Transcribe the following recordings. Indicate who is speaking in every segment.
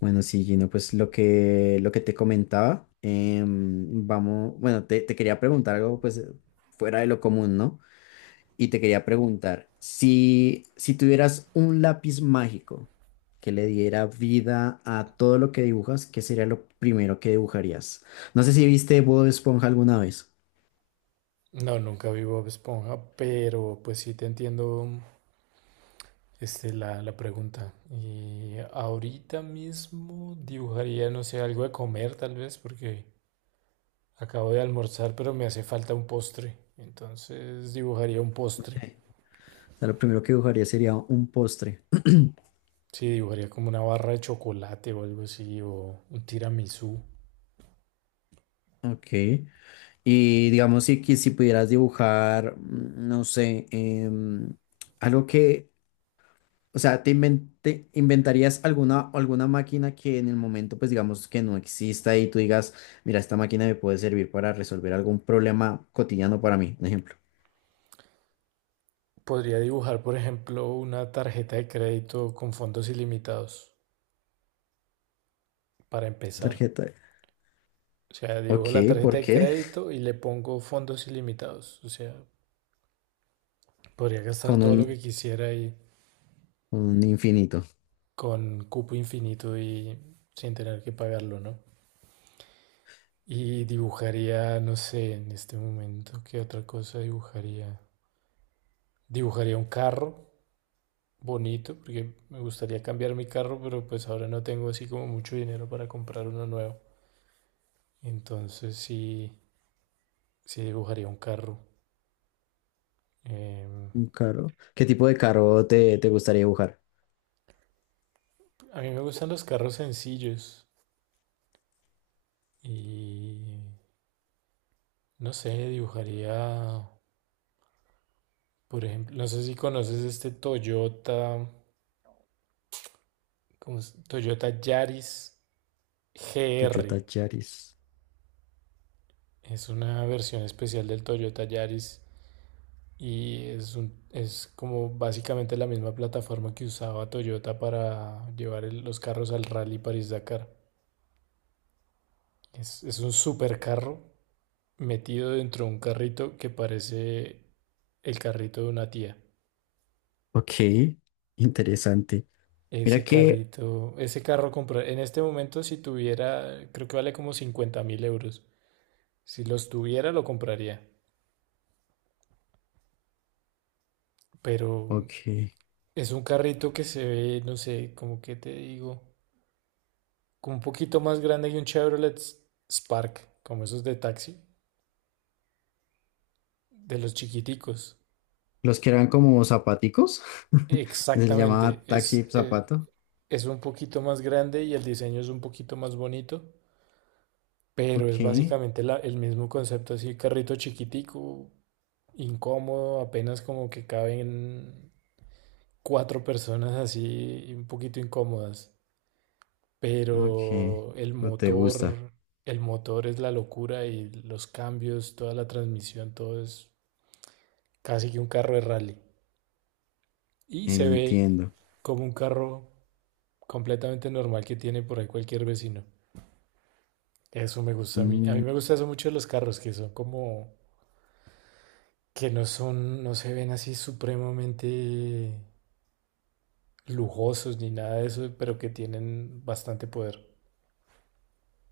Speaker 1: Bueno, sí, Gino, pues lo que te comentaba, vamos, bueno, te quería preguntar algo pues fuera de lo común, ¿no? Y te quería preguntar, si tuvieras un lápiz mágico que le diera vida a todo lo que dibujas, ¿qué sería lo primero que dibujarías? No sé si viste Bob Esponja alguna vez.
Speaker 2: No, nunca vi Bob Esponja, pero pues sí te entiendo la pregunta. Y ahorita mismo dibujaría, no sé, algo de comer tal vez, porque acabo de almorzar, pero me hace falta un postre. Entonces dibujaría un
Speaker 1: Ok.
Speaker 2: postre.
Speaker 1: O sea, lo primero que dibujaría sería un postre.
Speaker 2: Sí, dibujaría como una barra de chocolate o algo así, o un tiramisú.
Speaker 1: Ok. Y digamos, si pudieras dibujar, no sé, algo que... O sea, te inventarías alguna máquina que en el momento, pues digamos que no exista y tú digas, mira, esta máquina me puede servir para resolver algún problema cotidiano para mí, un ejemplo.
Speaker 2: Podría dibujar, por ejemplo, una tarjeta de crédito con fondos ilimitados, para empezar.
Speaker 1: Tarjeta, de-.
Speaker 2: O sea,
Speaker 1: Ok,
Speaker 2: dibujo la tarjeta
Speaker 1: ¿por
Speaker 2: de
Speaker 1: qué?
Speaker 2: crédito y le pongo fondos ilimitados. O sea, podría gastar
Speaker 1: Con
Speaker 2: todo lo que quisiera y
Speaker 1: un infinito.
Speaker 2: con cupo infinito y sin tener que pagarlo, ¿no? Y dibujaría, no sé, en este momento, ¿qué otra cosa dibujaría? Dibujaría un carro bonito, porque me gustaría cambiar mi carro, pero pues ahora no tengo así como mucho dinero para comprar uno nuevo. Entonces sí, sí dibujaría un carro. Em,
Speaker 1: Un carro. ¿Qué tipo de carro te gustaría dibujar?
Speaker 2: a mí me gustan los carros sencillos. Y no sé, dibujaría, por ejemplo, no sé si conoces este Toyota, ¿cómo es? Toyota Yaris
Speaker 1: Toyota
Speaker 2: GR.
Speaker 1: Yaris.
Speaker 2: Es una versión especial del Toyota Yaris y es como básicamente la misma plataforma que usaba Toyota para llevar los carros al Rally París-Dakar. Es un supercarro metido dentro de un carrito que parece el carrito de una tía.
Speaker 1: Ok, interesante. Mira
Speaker 2: Ese
Speaker 1: que,
Speaker 2: carrito, ese carro comprar, en este momento si tuviera, creo que vale como 50.000 euros. Si los tuviera lo compraría, pero
Speaker 1: ok,
Speaker 2: es un carrito que se ve, no sé, como que te digo, como un poquito más grande que un Chevrolet Spark, como esos de taxi, de los chiquiticos.
Speaker 1: los que eran como zapaticos, se les
Speaker 2: Exactamente,
Speaker 1: llamaba taxi zapato.
Speaker 2: es un poquito más grande y el diseño es un poquito más bonito. Pero es
Speaker 1: Ok.
Speaker 2: básicamente el mismo concepto, así carrito chiquitico, incómodo, apenas como que caben cuatro personas así, un poquito incómodas.
Speaker 1: Ok,
Speaker 2: Pero el
Speaker 1: o te gusta,
Speaker 2: motor, el motor es la locura y los cambios, toda la transmisión, todo es casi que un carro de rally. Y se ve
Speaker 1: entiendo.
Speaker 2: como un carro completamente normal que tiene por ahí cualquier vecino. Eso me gusta a mí. A mí
Speaker 1: Mm,
Speaker 2: me gusta eso mucho de los carros, que son como que no son, no se ven así supremamente lujosos ni nada de eso, pero que tienen bastante poder.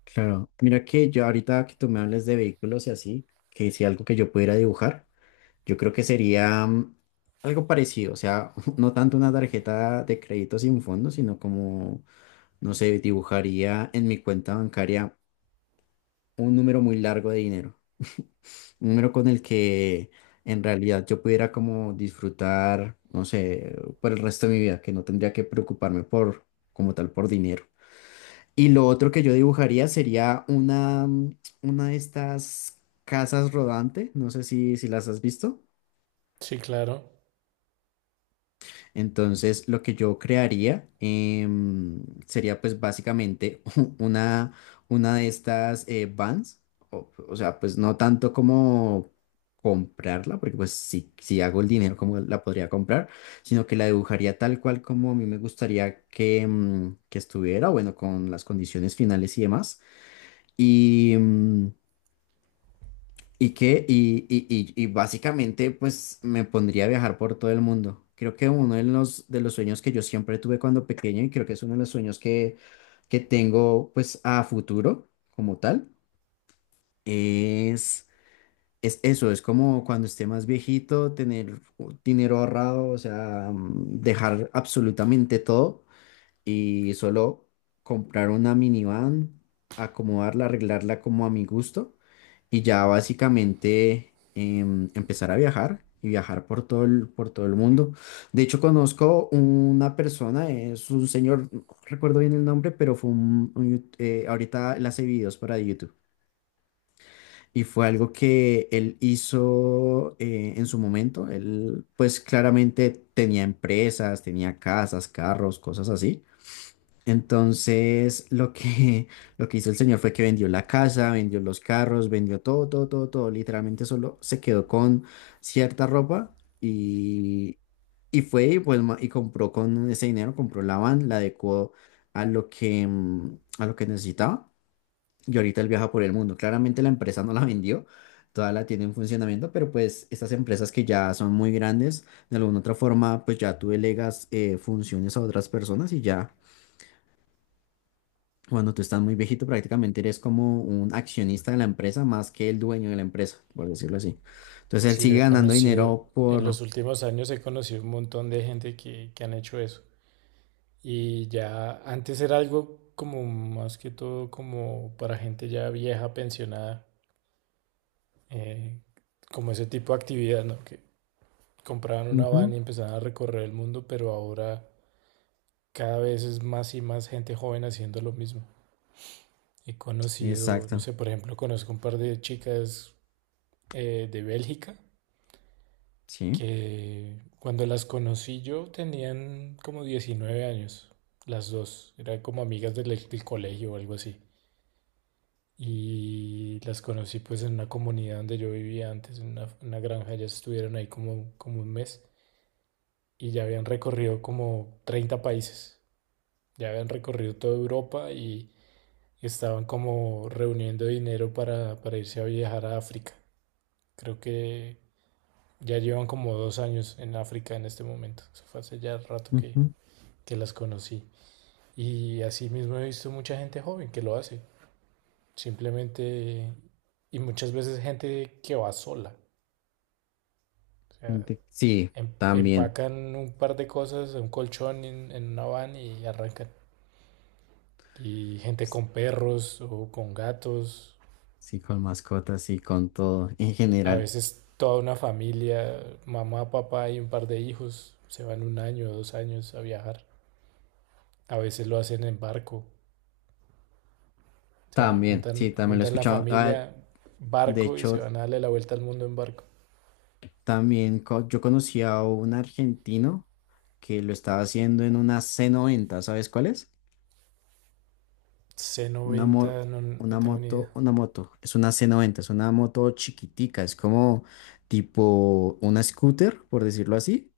Speaker 1: claro, mira que yo ahorita que tú me hables de vehículos y así, que si algo que yo pudiera dibujar, yo creo que sería algo parecido, o sea, no tanto una tarjeta de crédito sin fondo, sino como, no sé, dibujaría en mi cuenta bancaria un número muy largo de dinero. Un número con el que en realidad yo pudiera como disfrutar, no sé, por el resto de mi vida, que no tendría que preocuparme por, como tal, por dinero. Y lo otro que yo dibujaría sería una, una de estas casas rodante, no sé si, si las has visto.
Speaker 2: Sí, claro.
Speaker 1: Entonces, lo que yo crearía sería pues básicamente una, una de estas vans, o sea, pues no tanto como comprarla, porque pues si, si hago el dinero, como la podría comprar? Sino que la dibujaría tal cual como a mí me gustaría que, que estuviera, bueno, con las condiciones finales y demás. Y, y que, y básicamente, pues me pondría a viajar por todo el mundo. Creo que uno de de los sueños que yo siempre tuve cuando pequeño, y creo que es uno de los sueños que tengo, pues a futuro, como tal, es, es eso, es como cuando esté más viejito, tener dinero ahorrado, o sea, dejar absolutamente todo y solo comprar una minivan, acomodarla, arreglarla como a mi gusto y ya básicamente empezar a viajar y viajar por por todo el mundo. De hecho, conozco una persona, es un señor, no recuerdo bien el nombre, pero fue un, ahorita él hace videos para YouTube. Y fue algo que él hizo en su momento. Él, pues claramente tenía empresas, tenía casas, carros, cosas así. Entonces, lo que, lo que hizo el señor fue que vendió la casa, vendió los carros, vendió todo, todo, todo, todo. Literalmente solo se quedó con cierta ropa y fue y, pues, y compró con ese dinero, compró la van, la adecuó a lo que, a lo que necesitaba. Y ahorita él viaja por el mundo. Claramente la empresa no la vendió, toda la tiene en funcionamiento, pero pues estas empresas que ya son muy grandes, de alguna otra forma, pues ya tú delegas funciones a otras personas y ya. Cuando tú estás muy viejito, prácticamente eres como un accionista de la empresa más que el dueño de la empresa, por decirlo así. Entonces él
Speaker 2: Sí, yo
Speaker 1: sigue
Speaker 2: he
Speaker 1: ganando
Speaker 2: conocido,
Speaker 1: dinero
Speaker 2: en los
Speaker 1: por...
Speaker 2: últimos años he conocido un montón de gente que han hecho eso. Y ya antes era algo como más que todo como para gente ya vieja, pensionada, eh, como ese tipo de actividad, ¿no? Que compraban una van
Speaker 1: Ujú.
Speaker 2: y empezaban a recorrer el mundo, pero ahora cada vez es más y más gente joven haciendo lo mismo. He conocido, no
Speaker 1: Exacto,
Speaker 2: sé, por ejemplo, conozco un par de chicas de Bélgica
Speaker 1: sí.
Speaker 2: que cuando las conocí yo tenían como 19 años, las dos, eran como amigas del colegio o algo así. Y las conocí pues en una comunidad donde yo vivía antes, en una granja, ya estuvieron ahí como un mes y ya habían recorrido como 30 países, ya habían recorrido toda Europa y estaban como reuniendo dinero para irse a viajar a África. Creo que ya llevan como 2 años en África en este momento. Eso fue hace ya rato que,
Speaker 1: Ujú.
Speaker 2: que las conocí. Y así mismo he visto mucha gente joven que lo hace. Simplemente, y muchas veces gente que va sola. O sea,
Speaker 1: Gente-. Sí, también.
Speaker 2: empacan un par de cosas, un colchón en una van y arrancan. Y gente
Speaker 1: S-.
Speaker 2: con perros o con gatos.
Speaker 1: Sí, con mascotas sí, con todo en
Speaker 2: A
Speaker 1: general.
Speaker 2: veces toda una familia, mamá, papá y un par de hijos, se van un año o 2 años a viajar. A veces lo hacen en barco. O sea,
Speaker 1: También, sí,
Speaker 2: juntan,
Speaker 1: también lo he
Speaker 2: juntan la
Speaker 1: escuchado. Ah,
Speaker 2: familia,
Speaker 1: de
Speaker 2: barco y se
Speaker 1: hecho,
Speaker 2: van a darle la vuelta al mundo en barco.
Speaker 1: también yo conocí a un argentino que lo estaba haciendo en una c noventa, ¿sabes cuál es? Una,
Speaker 2: C90, no, no tengo ni idea.
Speaker 1: una moto, es una c noventa, es una moto chiquitica, es como tipo una scooter, por decirlo así,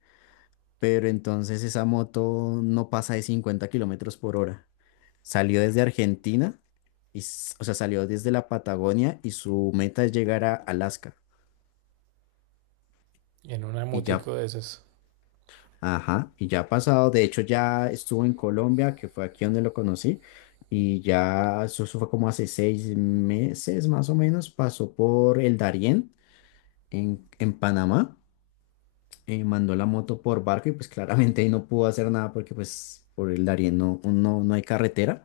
Speaker 1: pero entonces esa moto no pasa de 50 kilómetros por hora. Salió desde Argentina, y, o sea, salió desde la Patagonia y su meta es llegar a Alaska.
Speaker 2: Y en una
Speaker 1: Y ya...
Speaker 2: motico de esas.
Speaker 1: Ajá, y ya ha pasado, de hecho ya estuvo en Colombia, que fue aquí donde lo conocí, y ya eso fue como hace 6 meses más o menos, pasó por el Darién en Panamá, mandó la moto por barco y pues claramente ahí no pudo hacer nada porque pues por el Darién no hay carretera,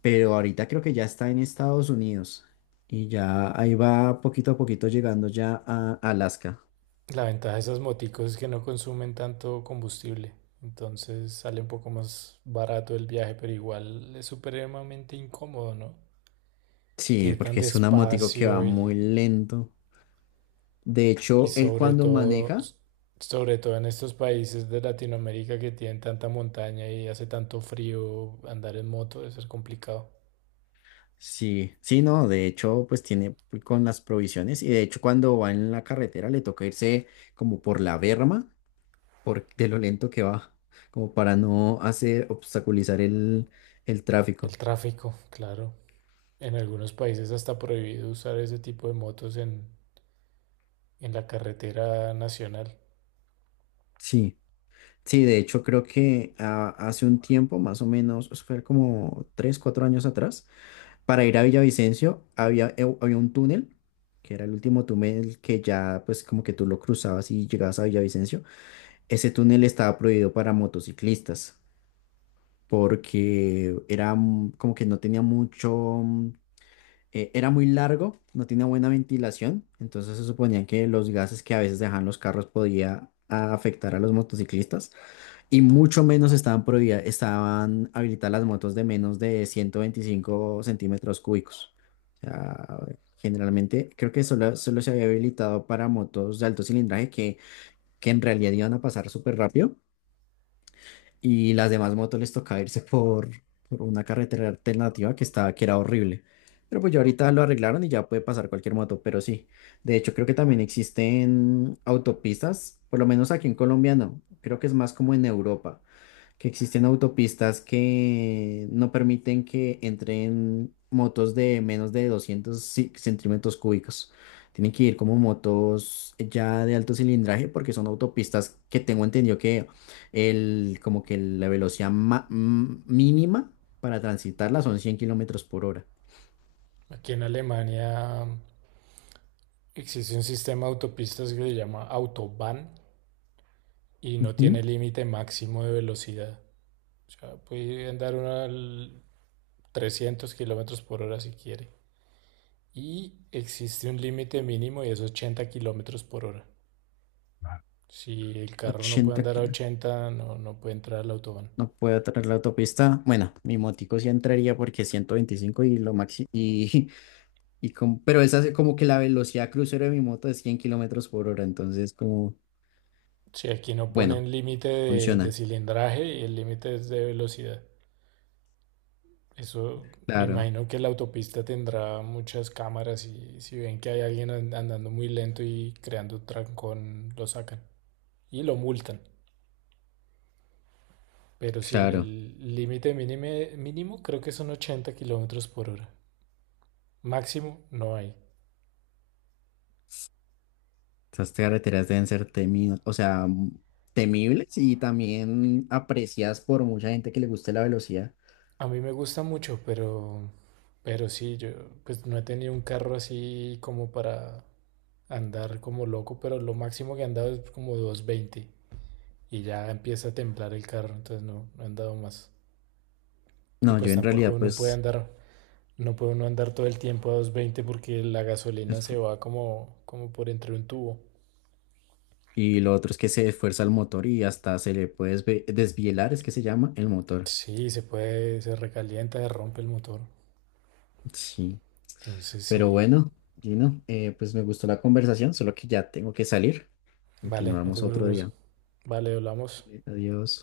Speaker 1: pero ahorita creo que ya está en Estados Unidos y ya ahí va poquito a poquito llegando ya a Alaska.
Speaker 2: La ventaja de esas moticos es que no consumen tanto combustible. Entonces sale un poco más barato el viaje, pero igual es supremamente incómodo, ¿no?
Speaker 1: Sí,
Speaker 2: Ir tan
Speaker 1: porque es un motico que va
Speaker 2: despacio. y
Speaker 1: muy lento. De
Speaker 2: Y
Speaker 1: hecho, él cuando maneja,
Speaker 2: sobre todo en estos países de Latinoamérica que tienen tanta montaña y hace tanto frío, andar en moto debe ser complicado.
Speaker 1: sí, sí, no, de hecho, pues tiene con las provisiones y de hecho cuando va en la carretera le toca irse como por la berma, por de lo lento que va, como para no hacer obstaculizar el
Speaker 2: El
Speaker 1: tráfico.
Speaker 2: tráfico, claro. En algunos países hasta prohibido usar ese tipo de motos en la carretera nacional.
Speaker 1: Sí, sí, de hecho creo que hace un tiempo, más o menos, eso fue como tres, cuatro años atrás, para ir a Villavicencio había, había un túnel, que era el último túnel que ya pues como que tú lo cruzabas y llegabas a Villavicencio. Ese túnel estaba prohibido para motociclistas porque era como que no tenía mucho, era muy largo, no tenía buena ventilación, entonces se suponía que los gases que a veces dejaban los carros podía afectar a los motociclistas y mucho menos estaban prohibidas, estaban habilitadas las motos de menos de 125 centímetros cúbicos. O sea, generalmente creo que solo se había habilitado para motos de alto cilindraje que en realidad iban a pasar súper rápido y las demás motos les tocaba irse por una carretera alternativa que estaba, que era horrible. Pero pues ya ahorita lo arreglaron y ya puede pasar cualquier moto, pero sí. De hecho, creo que también existen autopistas, por lo menos aquí en Colombia no, creo que es más como en Europa, que existen autopistas que no permiten que entren motos de menos de 200 centímetros cúbicos. Tienen que ir como motos ya de alto cilindraje porque son autopistas que tengo entendido que el, como que la velocidad mínima para transitarla son 100 kilómetros por hora.
Speaker 2: Aquí en Alemania existe un sistema de autopistas que se llama Autobahn y no
Speaker 1: Ujú.
Speaker 2: tiene límite máximo de velocidad. O sea, puede andar uno al 300 kilómetros por hora si quiere. Y existe un límite mínimo y es 80 kilómetros por hora. Si el carro no puede
Speaker 1: 80
Speaker 2: andar a
Speaker 1: kilos.
Speaker 2: 80 no, no puede entrar al autobahn.
Speaker 1: No puedo traer la autopista. Bueno, mi motico sí entraría porque 125 y lo máximo. Y... Y como, pero esa es como que la velocidad crucero de mi moto es 100 kilómetros por hora, entonces como,
Speaker 2: Si aquí no
Speaker 1: bueno,
Speaker 2: ponen límite de
Speaker 1: funciona.
Speaker 2: cilindraje y el límite es de velocidad. Eso me
Speaker 1: Claro,
Speaker 2: imagino que la autopista tendrá muchas cámaras y si ven que hay alguien andando muy lento y creando trancón, lo sacan y lo multan. Pero si el
Speaker 1: claro.
Speaker 2: el límite mínimo creo que son 80 kilómetros por hora. Máximo no hay.
Speaker 1: Esas carreteras deben ser temidas, o sea, temibles y también apreciadas por mucha gente que le guste la velocidad.
Speaker 2: A mí me gusta mucho, pero sí, yo pues no he tenido un carro así como para andar como loco, pero lo máximo que he andado es como 220 y ya empieza a temblar el carro, entonces no, no he andado más. Y
Speaker 1: No, yo
Speaker 2: pues
Speaker 1: en
Speaker 2: tampoco
Speaker 1: realidad
Speaker 2: uno puede
Speaker 1: pues,
Speaker 2: andar, no puede uno andar todo el tiempo a 220 porque la gasolina
Speaker 1: es...
Speaker 2: se va como por entre un tubo.
Speaker 1: Y lo otro es que se esfuerza el motor y hasta se le puede desvielar, es que se llama el motor.
Speaker 2: Sí, se puede, se recalienta, se rompe el motor.
Speaker 1: Sí,
Speaker 2: Entonces
Speaker 1: pero
Speaker 2: sí,
Speaker 1: bueno, Gino, pues me gustó la conversación, solo que ya tengo que salir.
Speaker 2: vale, no te
Speaker 1: Continuamos otro
Speaker 2: preocupes.
Speaker 1: día.
Speaker 2: Vale, hablamos.
Speaker 1: Vale, adiós.